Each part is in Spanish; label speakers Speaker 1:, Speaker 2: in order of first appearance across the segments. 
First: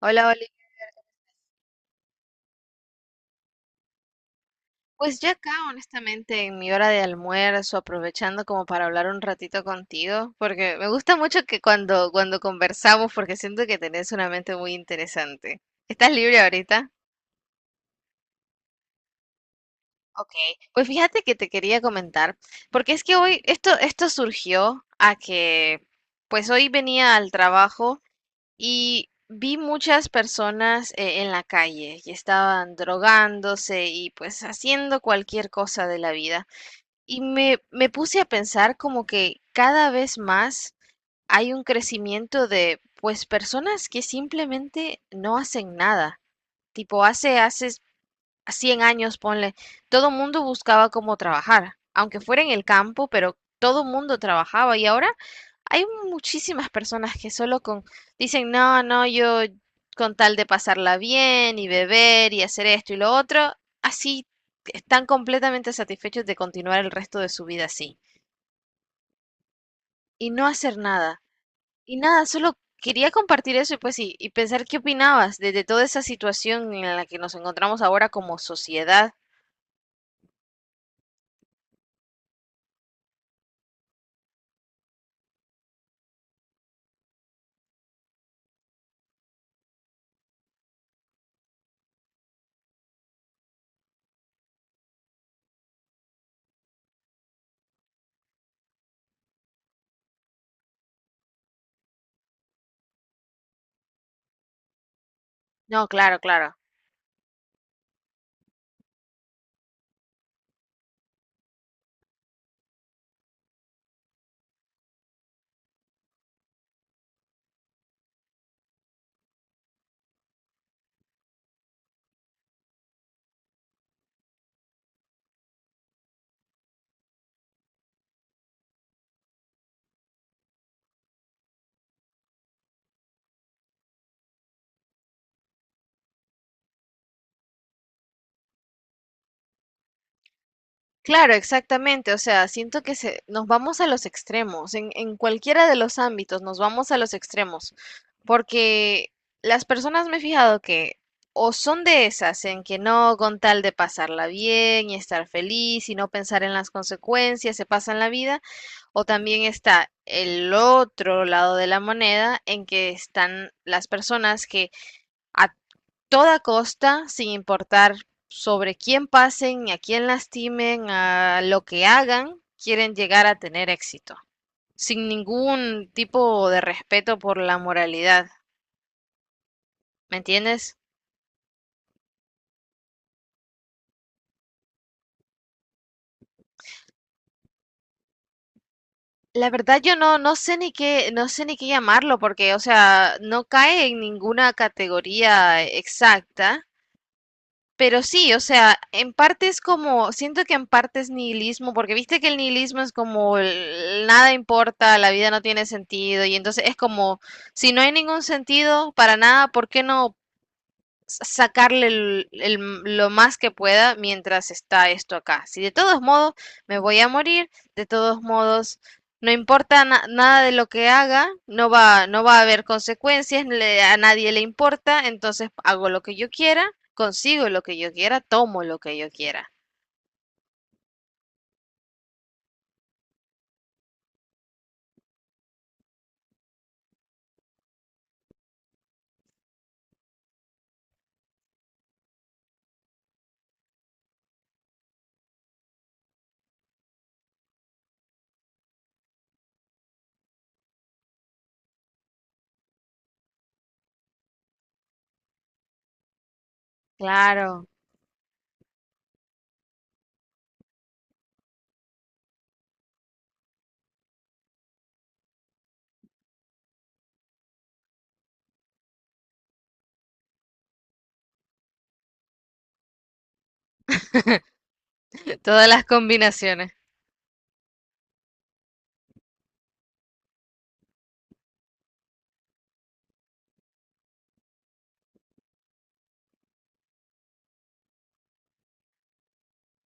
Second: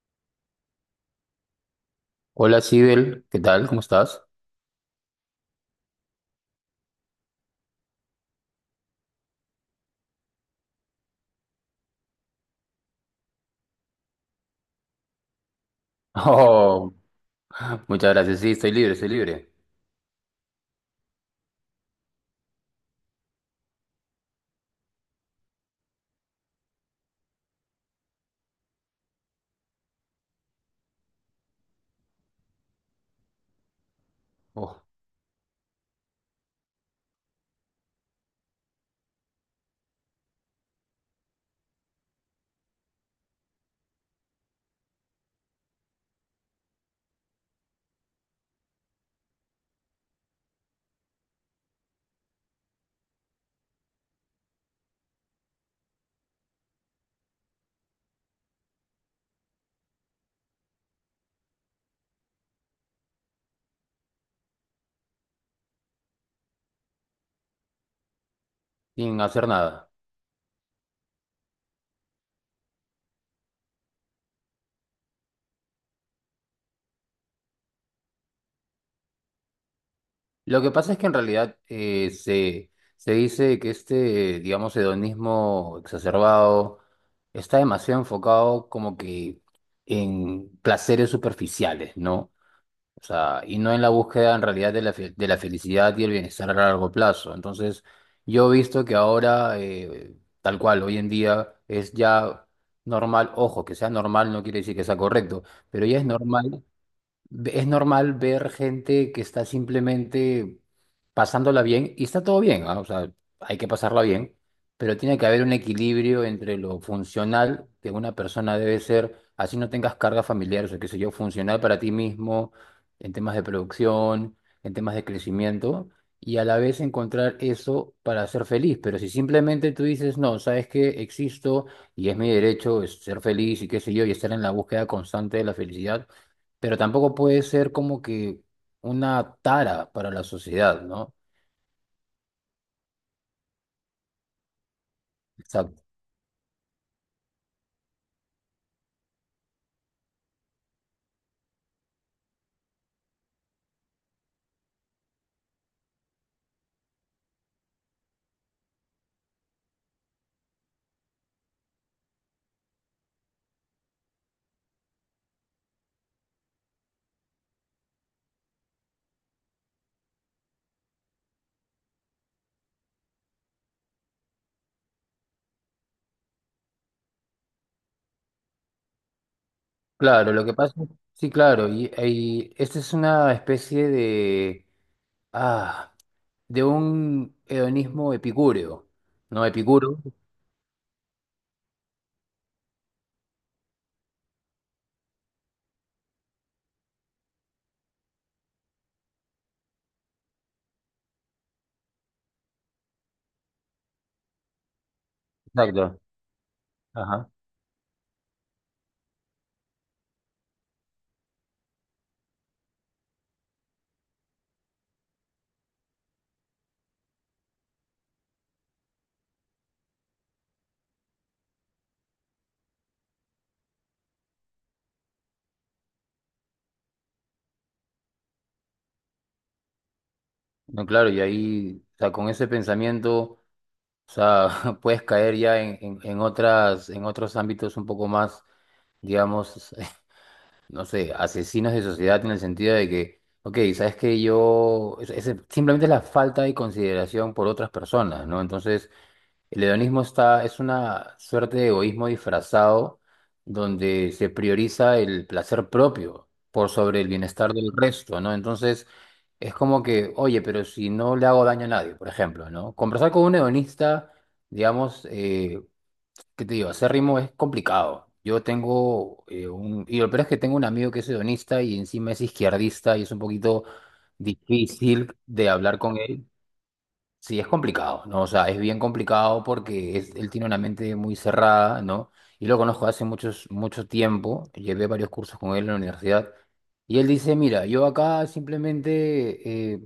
Speaker 1: Hola, Oli.
Speaker 2: Hola, Sibel, ¿qué tal? ¿Cómo estás?
Speaker 1: Pues ya acá, honestamente, en mi hora de almuerzo, aprovechando como para hablar un ratito contigo, porque me gusta mucho que cuando conversamos, porque siento que tenés una mente muy interesante. ¿Estás libre ahorita?
Speaker 2: Oh, muchas gracias. Sí, estoy libre, estoy libre.
Speaker 1: Ok, pues fíjate que te quería comentar, porque es que hoy esto surgió a que, pues hoy venía al trabajo y vi muchas personas en la calle y estaban drogándose y pues
Speaker 2: Oh,
Speaker 1: haciendo cualquier cosa de la vida. Y me puse a pensar como que cada vez más hay un crecimiento de, pues, personas que simplemente no hacen nada. Tipo, hace 100 años, ponle, todo mundo buscaba cómo trabajar, aunque fuera en el campo, pero todo mundo trabajaba y ahora hay muchísimas personas que solo con dicen, no, no, yo con tal de pasarla bien y beber y hacer esto y lo otro, así están completamente satisfechos de continuar el resto de su vida así
Speaker 2: sin hacer nada.
Speaker 1: y no hacer nada. Y nada, solo quería compartir eso y pues sí, y pensar qué opinabas de toda esa situación en la que nos encontramos ahora como sociedad.
Speaker 2: Lo que pasa es que en realidad se dice que este, digamos, hedonismo exacerbado está demasiado enfocado como que en placeres superficiales, ¿no? O sea, y no en la búsqueda en realidad de de la felicidad y el bienestar a largo plazo. Entonces, yo he visto que ahora, tal cual, hoy en día es ya normal, ojo, que sea normal no quiere decir que sea correcto, pero
Speaker 1: No,
Speaker 2: ya es
Speaker 1: claro, claro.
Speaker 2: normal es normal ver gente que está simplemente pasándola bien y está todo bien, ¿ah? O sea, hay que pasarla bien, pero tiene que haber un equilibrio entre lo funcional que una persona debe ser, así no tengas cargas familiares o qué sé yo, funcional para ti mismo, en temas de producción, en temas de crecimiento, y a la vez encontrar eso para ser feliz. Pero si simplemente tú dices, no, sabes que existo y es mi derecho es ser feliz y qué sé yo, y estar en la búsqueda constante de la felicidad, pero tampoco puede ser como que una tara para la sociedad, ¿no?
Speaker 1: Claro, exactamente. O sea, siento que nos vamos a los extremos. En cualquiera de
Speaker 2: Exacto.
Speaker 1: los ámbitos nos vamos a los extremos. Porque las personas me he fijado que o son de esas en que no, con tal de pasarla bien y estar feliz y no pensar en las consecuencias, se pasan la vida, o también está el otro lado de la moneda en que están las personas que a toda costa, sin importar sobre quién pasen, ni a quién lastimen, a lo que hagan, quieren llegar a tener éxito, sin ningún tipo de respeto por la moralidad, ¿me
Speaker 2: Claro, lo que pasa,
Speaker 1: entiendes?
Speaker 2: sí, claro, y esta es una especie de, ah, de un hedonismo epicúreo, ¿no?
Speaker 1: La verdad yo
Speaker 2: Epicuro.
Speaker 1: no sé ni qué, no sé ni qué llamarlo, porque, o sea, no cae en ninguna categoría exacta. Pero sí, o sea, en parte es como, siento que en parte es nihilismo, porque viste que el nihilismo es como nada importa, la vida no tiene
Speaker 2: Exacto.
Speaker 1: sentido, y entonces es como,
Speaker 2: Ajá.
Speaker 1: si no hay ningún sentido para nada, ¿por qué no? Sacarle lo más que pueda mientras está esto acá. Si de todos modos me voy a morir, de todos modos no importa nada de lo que haga, no va a haber consecuencias, a nadie le importa, entonces hago lo que yo quiera, consigo lo que yo quiera, tomo lo que yo quiera.
Speaker 2: No, claro, y ahí, o sea, con ese pensamiento, o sea, puedes caer ya en otras, en otros ámbitos un poco más, digamos, no sé, asesinos de sociedad en el sentido de que, ok, sabes que yo, simplemente es la falta de consideración por otras personas, ¿no? Entonces, el hedonismo está, es una suerte de egoísmo disfrazado donde se prioriza el placer propio por sobre el bienestar
Speaker 1: Claro,
Speaker 2: del resto, ¿no? Entonces, es como que, oye, pero si no le hago daño a nadie, por ejemplo, ¿no? Conversar con un hedonista, digamos, ¿qué te digo? Hacer ritmo es complicado. Yo tengo un... Y lo peor es que tengo un amigo que es hedonista y encima es izquierdista y es un poquito difícil
Speaker 1: de
Speaker 2: de
Speaker 1: todas
Speaker 2: hablar
Speaker 1: las
Speaker 2: con él.
Speaker 1: combinaciones.
Speaker 2: Sí, es complicado, ¿no? O sea, es bien complicado porque él tiene una mente muy cerrada, ¿no? Y lo conozco hace muchos, mucho tiempo, llevé varios cursos con él en la universidad, y él dice, mira, yo acá simplemente,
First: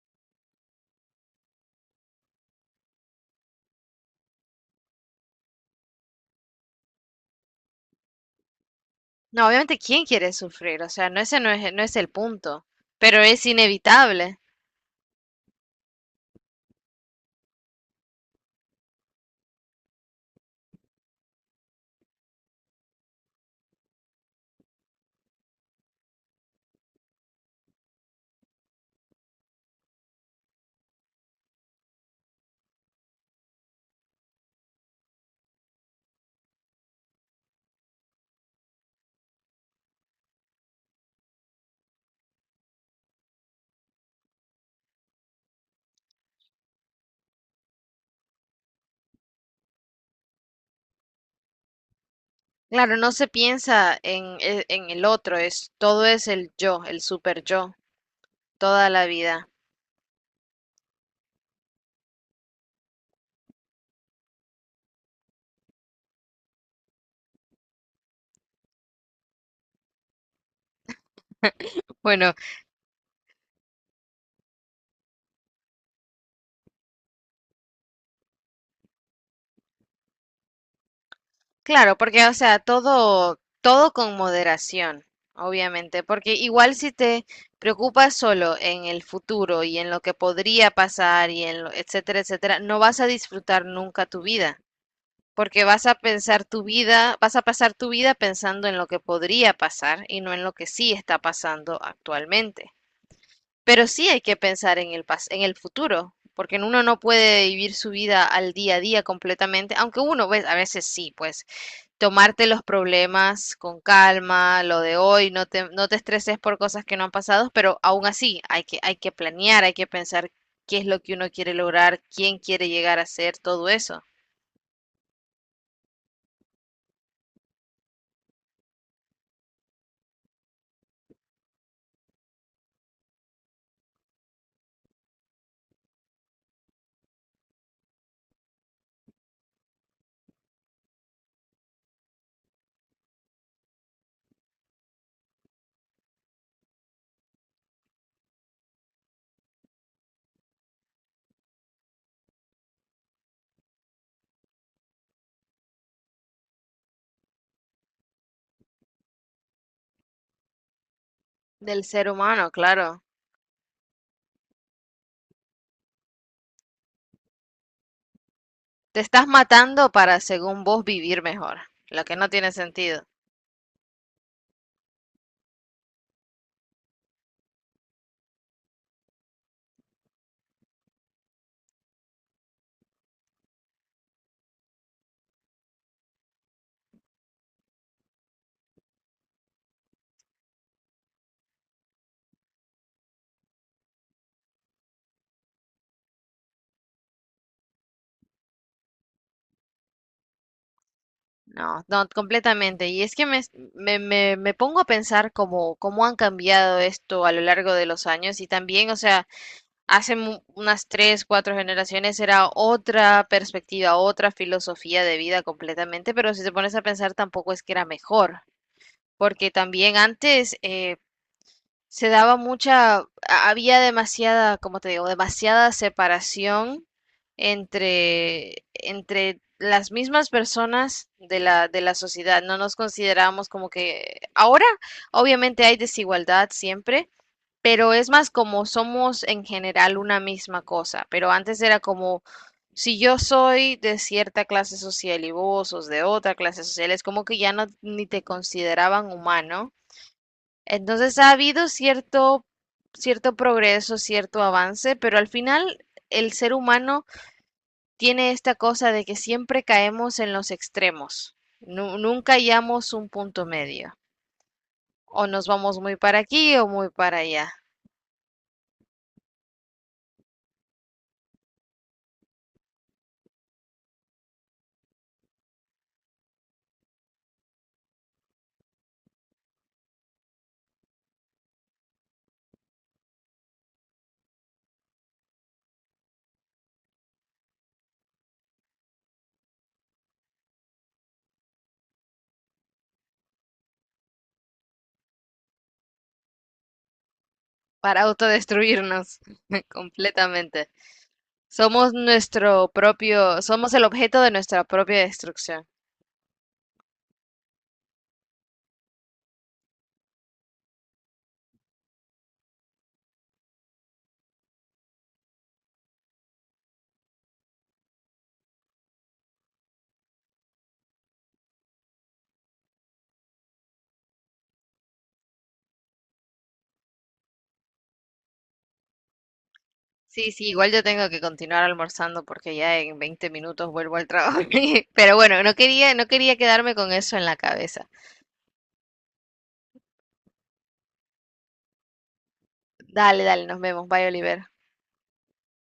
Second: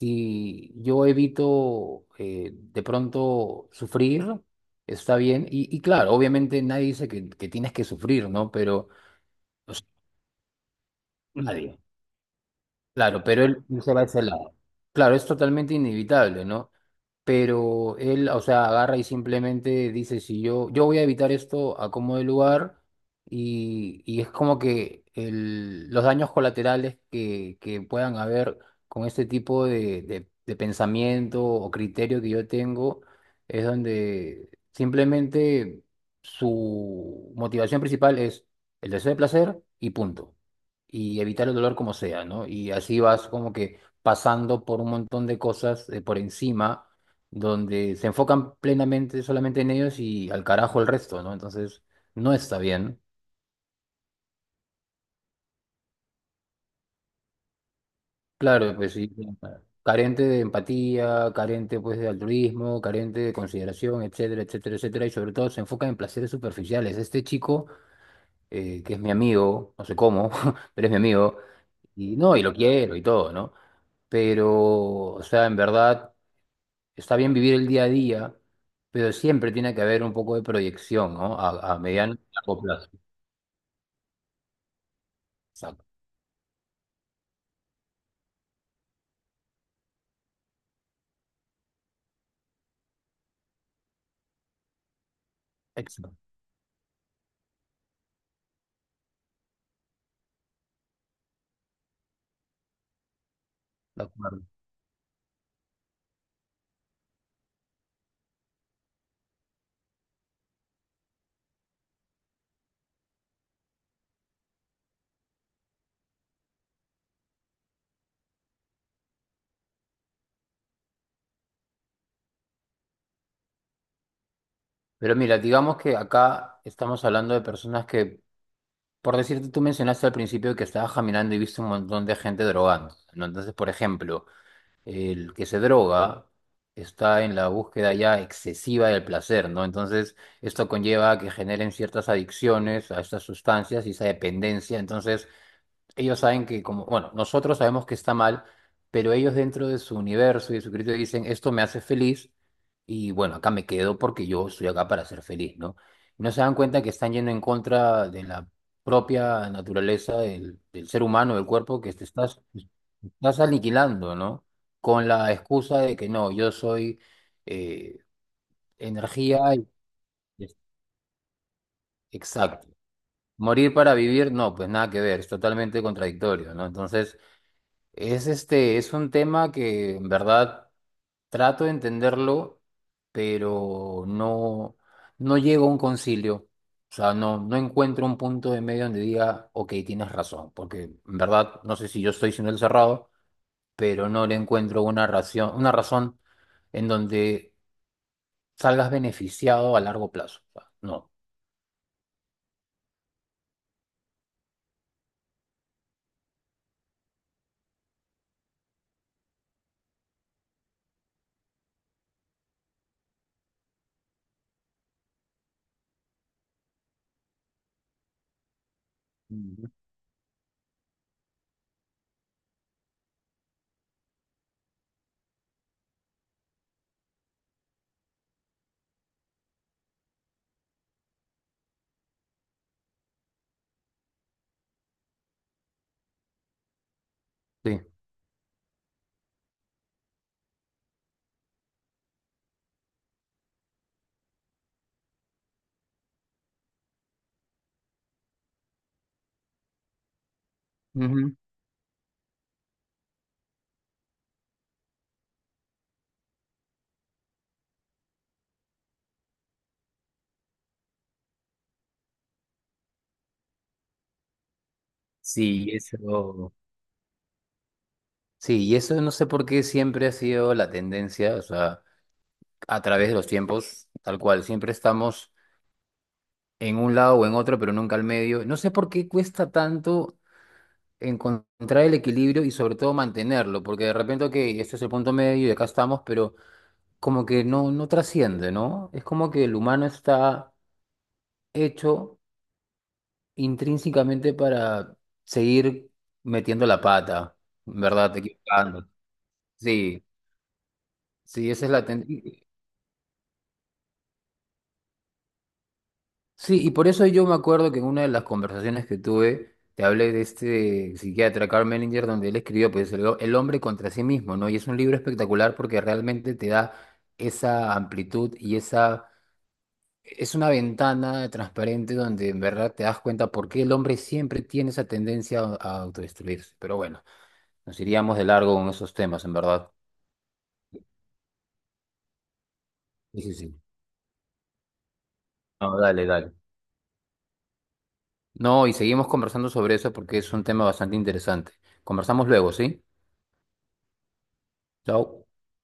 Speaker 2: si yo evito de pronto sufrir, está bien, y claro, obviamente nadie dice que tienes que sufrir, ¿no? Pero
Speaker 1: No,
Speaker 2: o
Speaker 1: obviamente,
Speaker 2: sea,
Speaker 1: ¿quién quiere sufrir? O sea, no, ese no es,
Speaker 2: nadie.
Speaker 1: no es el punto, pero
Speaker 2: Claro,
Speaker 1: es
Speaker 2: pero él no se va a ese
Speaker 1: inevitable.
Speaker 2: lado. Claro, es totalmente inevitable, ¿no? Pero él, o sea, agarra y simplemente dice, si yo voy a evitar esto a como de lugar, y es como que los daños colaterales que puedan haber con este tipo de pensamiento o criterio que yo tengo, es donde simplemente su motivación principal es el deseo de placer y punto y evitar el dolor como sea, ¿no? Y así vas como que pasando por un montón de cosas por encima, donde se enfocan plenamente solamente en ellos y al carajo el resto, ¿no? Entonces, no está
Speaker 1: Claro,
Speaker 2: bien.
Speaker 1: no se piensa en, en el otro, es todo es el yo, el super yo,
Speaker 2: Claro,
Speaker 1: toda
Speaker 2: pues
Speaker 1: la
Speaker 2: sí,
Speaker 1: vida.
Speaker 2: carente de empatía, carente pues de altruismo, carente de consideración, etcétera, etcétera, etcétera, y sobre todo se enfoca en placeres superficiales. Este chico, que es mi amigo, no sé cómo, pero es mi amigo, y
Speaker 1: Bueno,
Speaker 2: no, y lo quiero y todo, ¿no? Pero, o sea, en verdad... está bien vivir el día a día, pero siempre tiene que haber un poco de proyección, ¿no? A
Speaker 1: claro,
Speaker 2: mediano y
Speaker 1: porque o sea,
Speaker 2: largo plazo.
Speaker 1: todo, todo con moderación,
Speaker 2: Exacto,
Speaker 1: obviamente, porque igual si te preocupas solo en el futuro y en lo que podría pasar y en lo, etcétera, etcétera, no vas a disfrutar nunca tu vida, porque vas a
Speaker 2: exacto,
Speaker 1: pensar tu vida, vas a pasar tu vida pensando en lo que podría pasar y no en lo que sí está pasando actualmente. Pero
Speaker 2: de
Speaker 1: sí hay que
Speaker 2: acuerdo.
Speaker 1: pensar en en el futuro, porque uno no puede vivir su vida al día a día completamente, aunque uno, pues, a veces sí, pues, tomarte los problemas con calma, lo de hoy, no te estreses por cosas que no han pasado, pero aún así hay que planear, hay que pensar qué es lo que uno quiere lograr, quién quiere llegar a ser, todo eso.
Speaker 2: Pero mira, digamos que acá estamos hablando de personas que, por decirte, tú mencionaste al principio que estabas caminando y viste un montón de gente drogando, ¿no? Entonces, por ejemplo, el que se droga está en la búsqueda ya excesiva del placer, ¿no? Entonces, esto conlleva a que generen ciertas adicciones a estas sustancias y esa dependencia. Entonces, ellos saben que, como, bueno, nosotros sabemos que está mal, pero ellos dentro de su universo y de su criterio dicen, esto me hace feliz y bueno, acá me quedo porque yo estoy acá para ser feliz, ¿no? Y no se dan cuenta que están yendo en contra de la propia naturaleza del ser humano, del cuerpo,
Speaker 1: Del
Speaker 2: que
Speaker 1: ser humano, claro.
Speaker 2: te estás aniquilando, ¿no? Con la excusa de que no, yo soy eh,
Speaker 1: Te estás
Speaker 2: energía y...
Speaker 1: matando para, según vos, vivir mejor, lo que no tiene
Speaker 2: Exacto.
Speaker 1: sentido.
Speaker 2: Morir para vivir, no, pues nada que ver, es totalmente contradictorio, ¿no? Entonces... es este, es un tema que en verdad trato de entenderlo, pero no, no llego a un concilio. O sea, no, no encuentro un punto de medio donde diga, ok, tienes razón, porque en verdad no sé si yo estoy siendo el cerrado, pero no le encuentro una razón en donde salgas beneficiado a largo plazo. O sea, no.
Speaker 1: No, no, completamente. Y es que me pongo a pensar cómo han cambiado esto a lo largo de los años y también, o sea, hace unas tres, cuatro generaciones era otra perspectiva, otra filosofía de vida completamente, pero si te pones a pensar tampoco es que era mejor, porque
Speaker 2: Ujú.
Speaker 1: también antes, se daba mucha, había demasiada, como te digo, demasiada separación entre las mismas personas de la sociedad. No nos considerábamos como que ahora, obviamente hay desigualdad siempre,
Speaker 2: Sí.
Speaker 1: pero es más como somos en general una misma cosa. Pero antes era como, si yo soy de cierta clase social y vos sos de otra clase social, es como que ya no ni te consideraban humano, entonces ha
Speaker 2: Ujú.
Speaker 1: habido cierto, cierto progreso, cierto avance, pero al final el ser humano tiene esta cosa de que siempre caemos en los extremos. Nunca hallamos un punto medio. O nos
Speaker 2: Sí,
Speaker 1: vamos muy para
Speaker 2: eso.
Speaker 1: aquí o muy para allá,
Speaker 2: Sí, y eso no sé por qué siempre ha sido la tendencia, o sea, a través de los tiempos, tal cual. Siempre estamos en un lado o en otro, pero nunca al medio. No sé por qué cuesta tanto encontrar el equilibrio y sobre todo mantenerlo, porque de repente, ok, este es el punto medio y acá estamos, pero como que no, no trasciende, ¿no? Es como que el humano está hecho intrínsecamente para seguir metiendo la pata,
Speaker 1: para
Speaker 2: ¿verdad? Equivocando.
Speaker 1: autodestruirnos
Speaker 2: Sí,
Speaker 1: completamente.
Speaker 2: sí, esa es la
Speaker 1: Somos
Speaker 2: tendencia.
Speaker 1: nuestro propio, somos el objeto de nuestra propia destrucción.
Speaker 2: Sí, y por eso yo me acuerdo que en una de las conversaciones que tuve, te hablé de este psiquiatra Carl Menninger, donde él escribió pues, el hombre contra sí mismo, ¿no? Y es un libro espectacular porque realmente te da esa amplitud y esa... es una ventana transparente donde en verdad te das cuenta por qué el hombre siempre tiene esa tendencia a autodestruirse. Pero bueno, nos iríamos de largo con esos temas, en verdad.
Speaker 1: Sí, sí, igual yo tengo que continuar almorzando porque ya en
Speaker 2: Sí,
Speaker 1: 20
Speaker 2: sí, sí.
Speaker 1: minutos vuelvo al trabajo. Pero bueno, no
Speaker 2: No,
Speaker 1: quería, no
Speaker 2: dale, dale.
Speaker 1: quería quedarme con eso en la cabeza.
Speaker 2: No, y seguimos conversando sobre eso porque es un tema bastante interesante. Conversamos luego, ¿sí?
Speaker 1: Dale, dale, nos vemos. Bye, Oliver.
Speaker 2: Chao.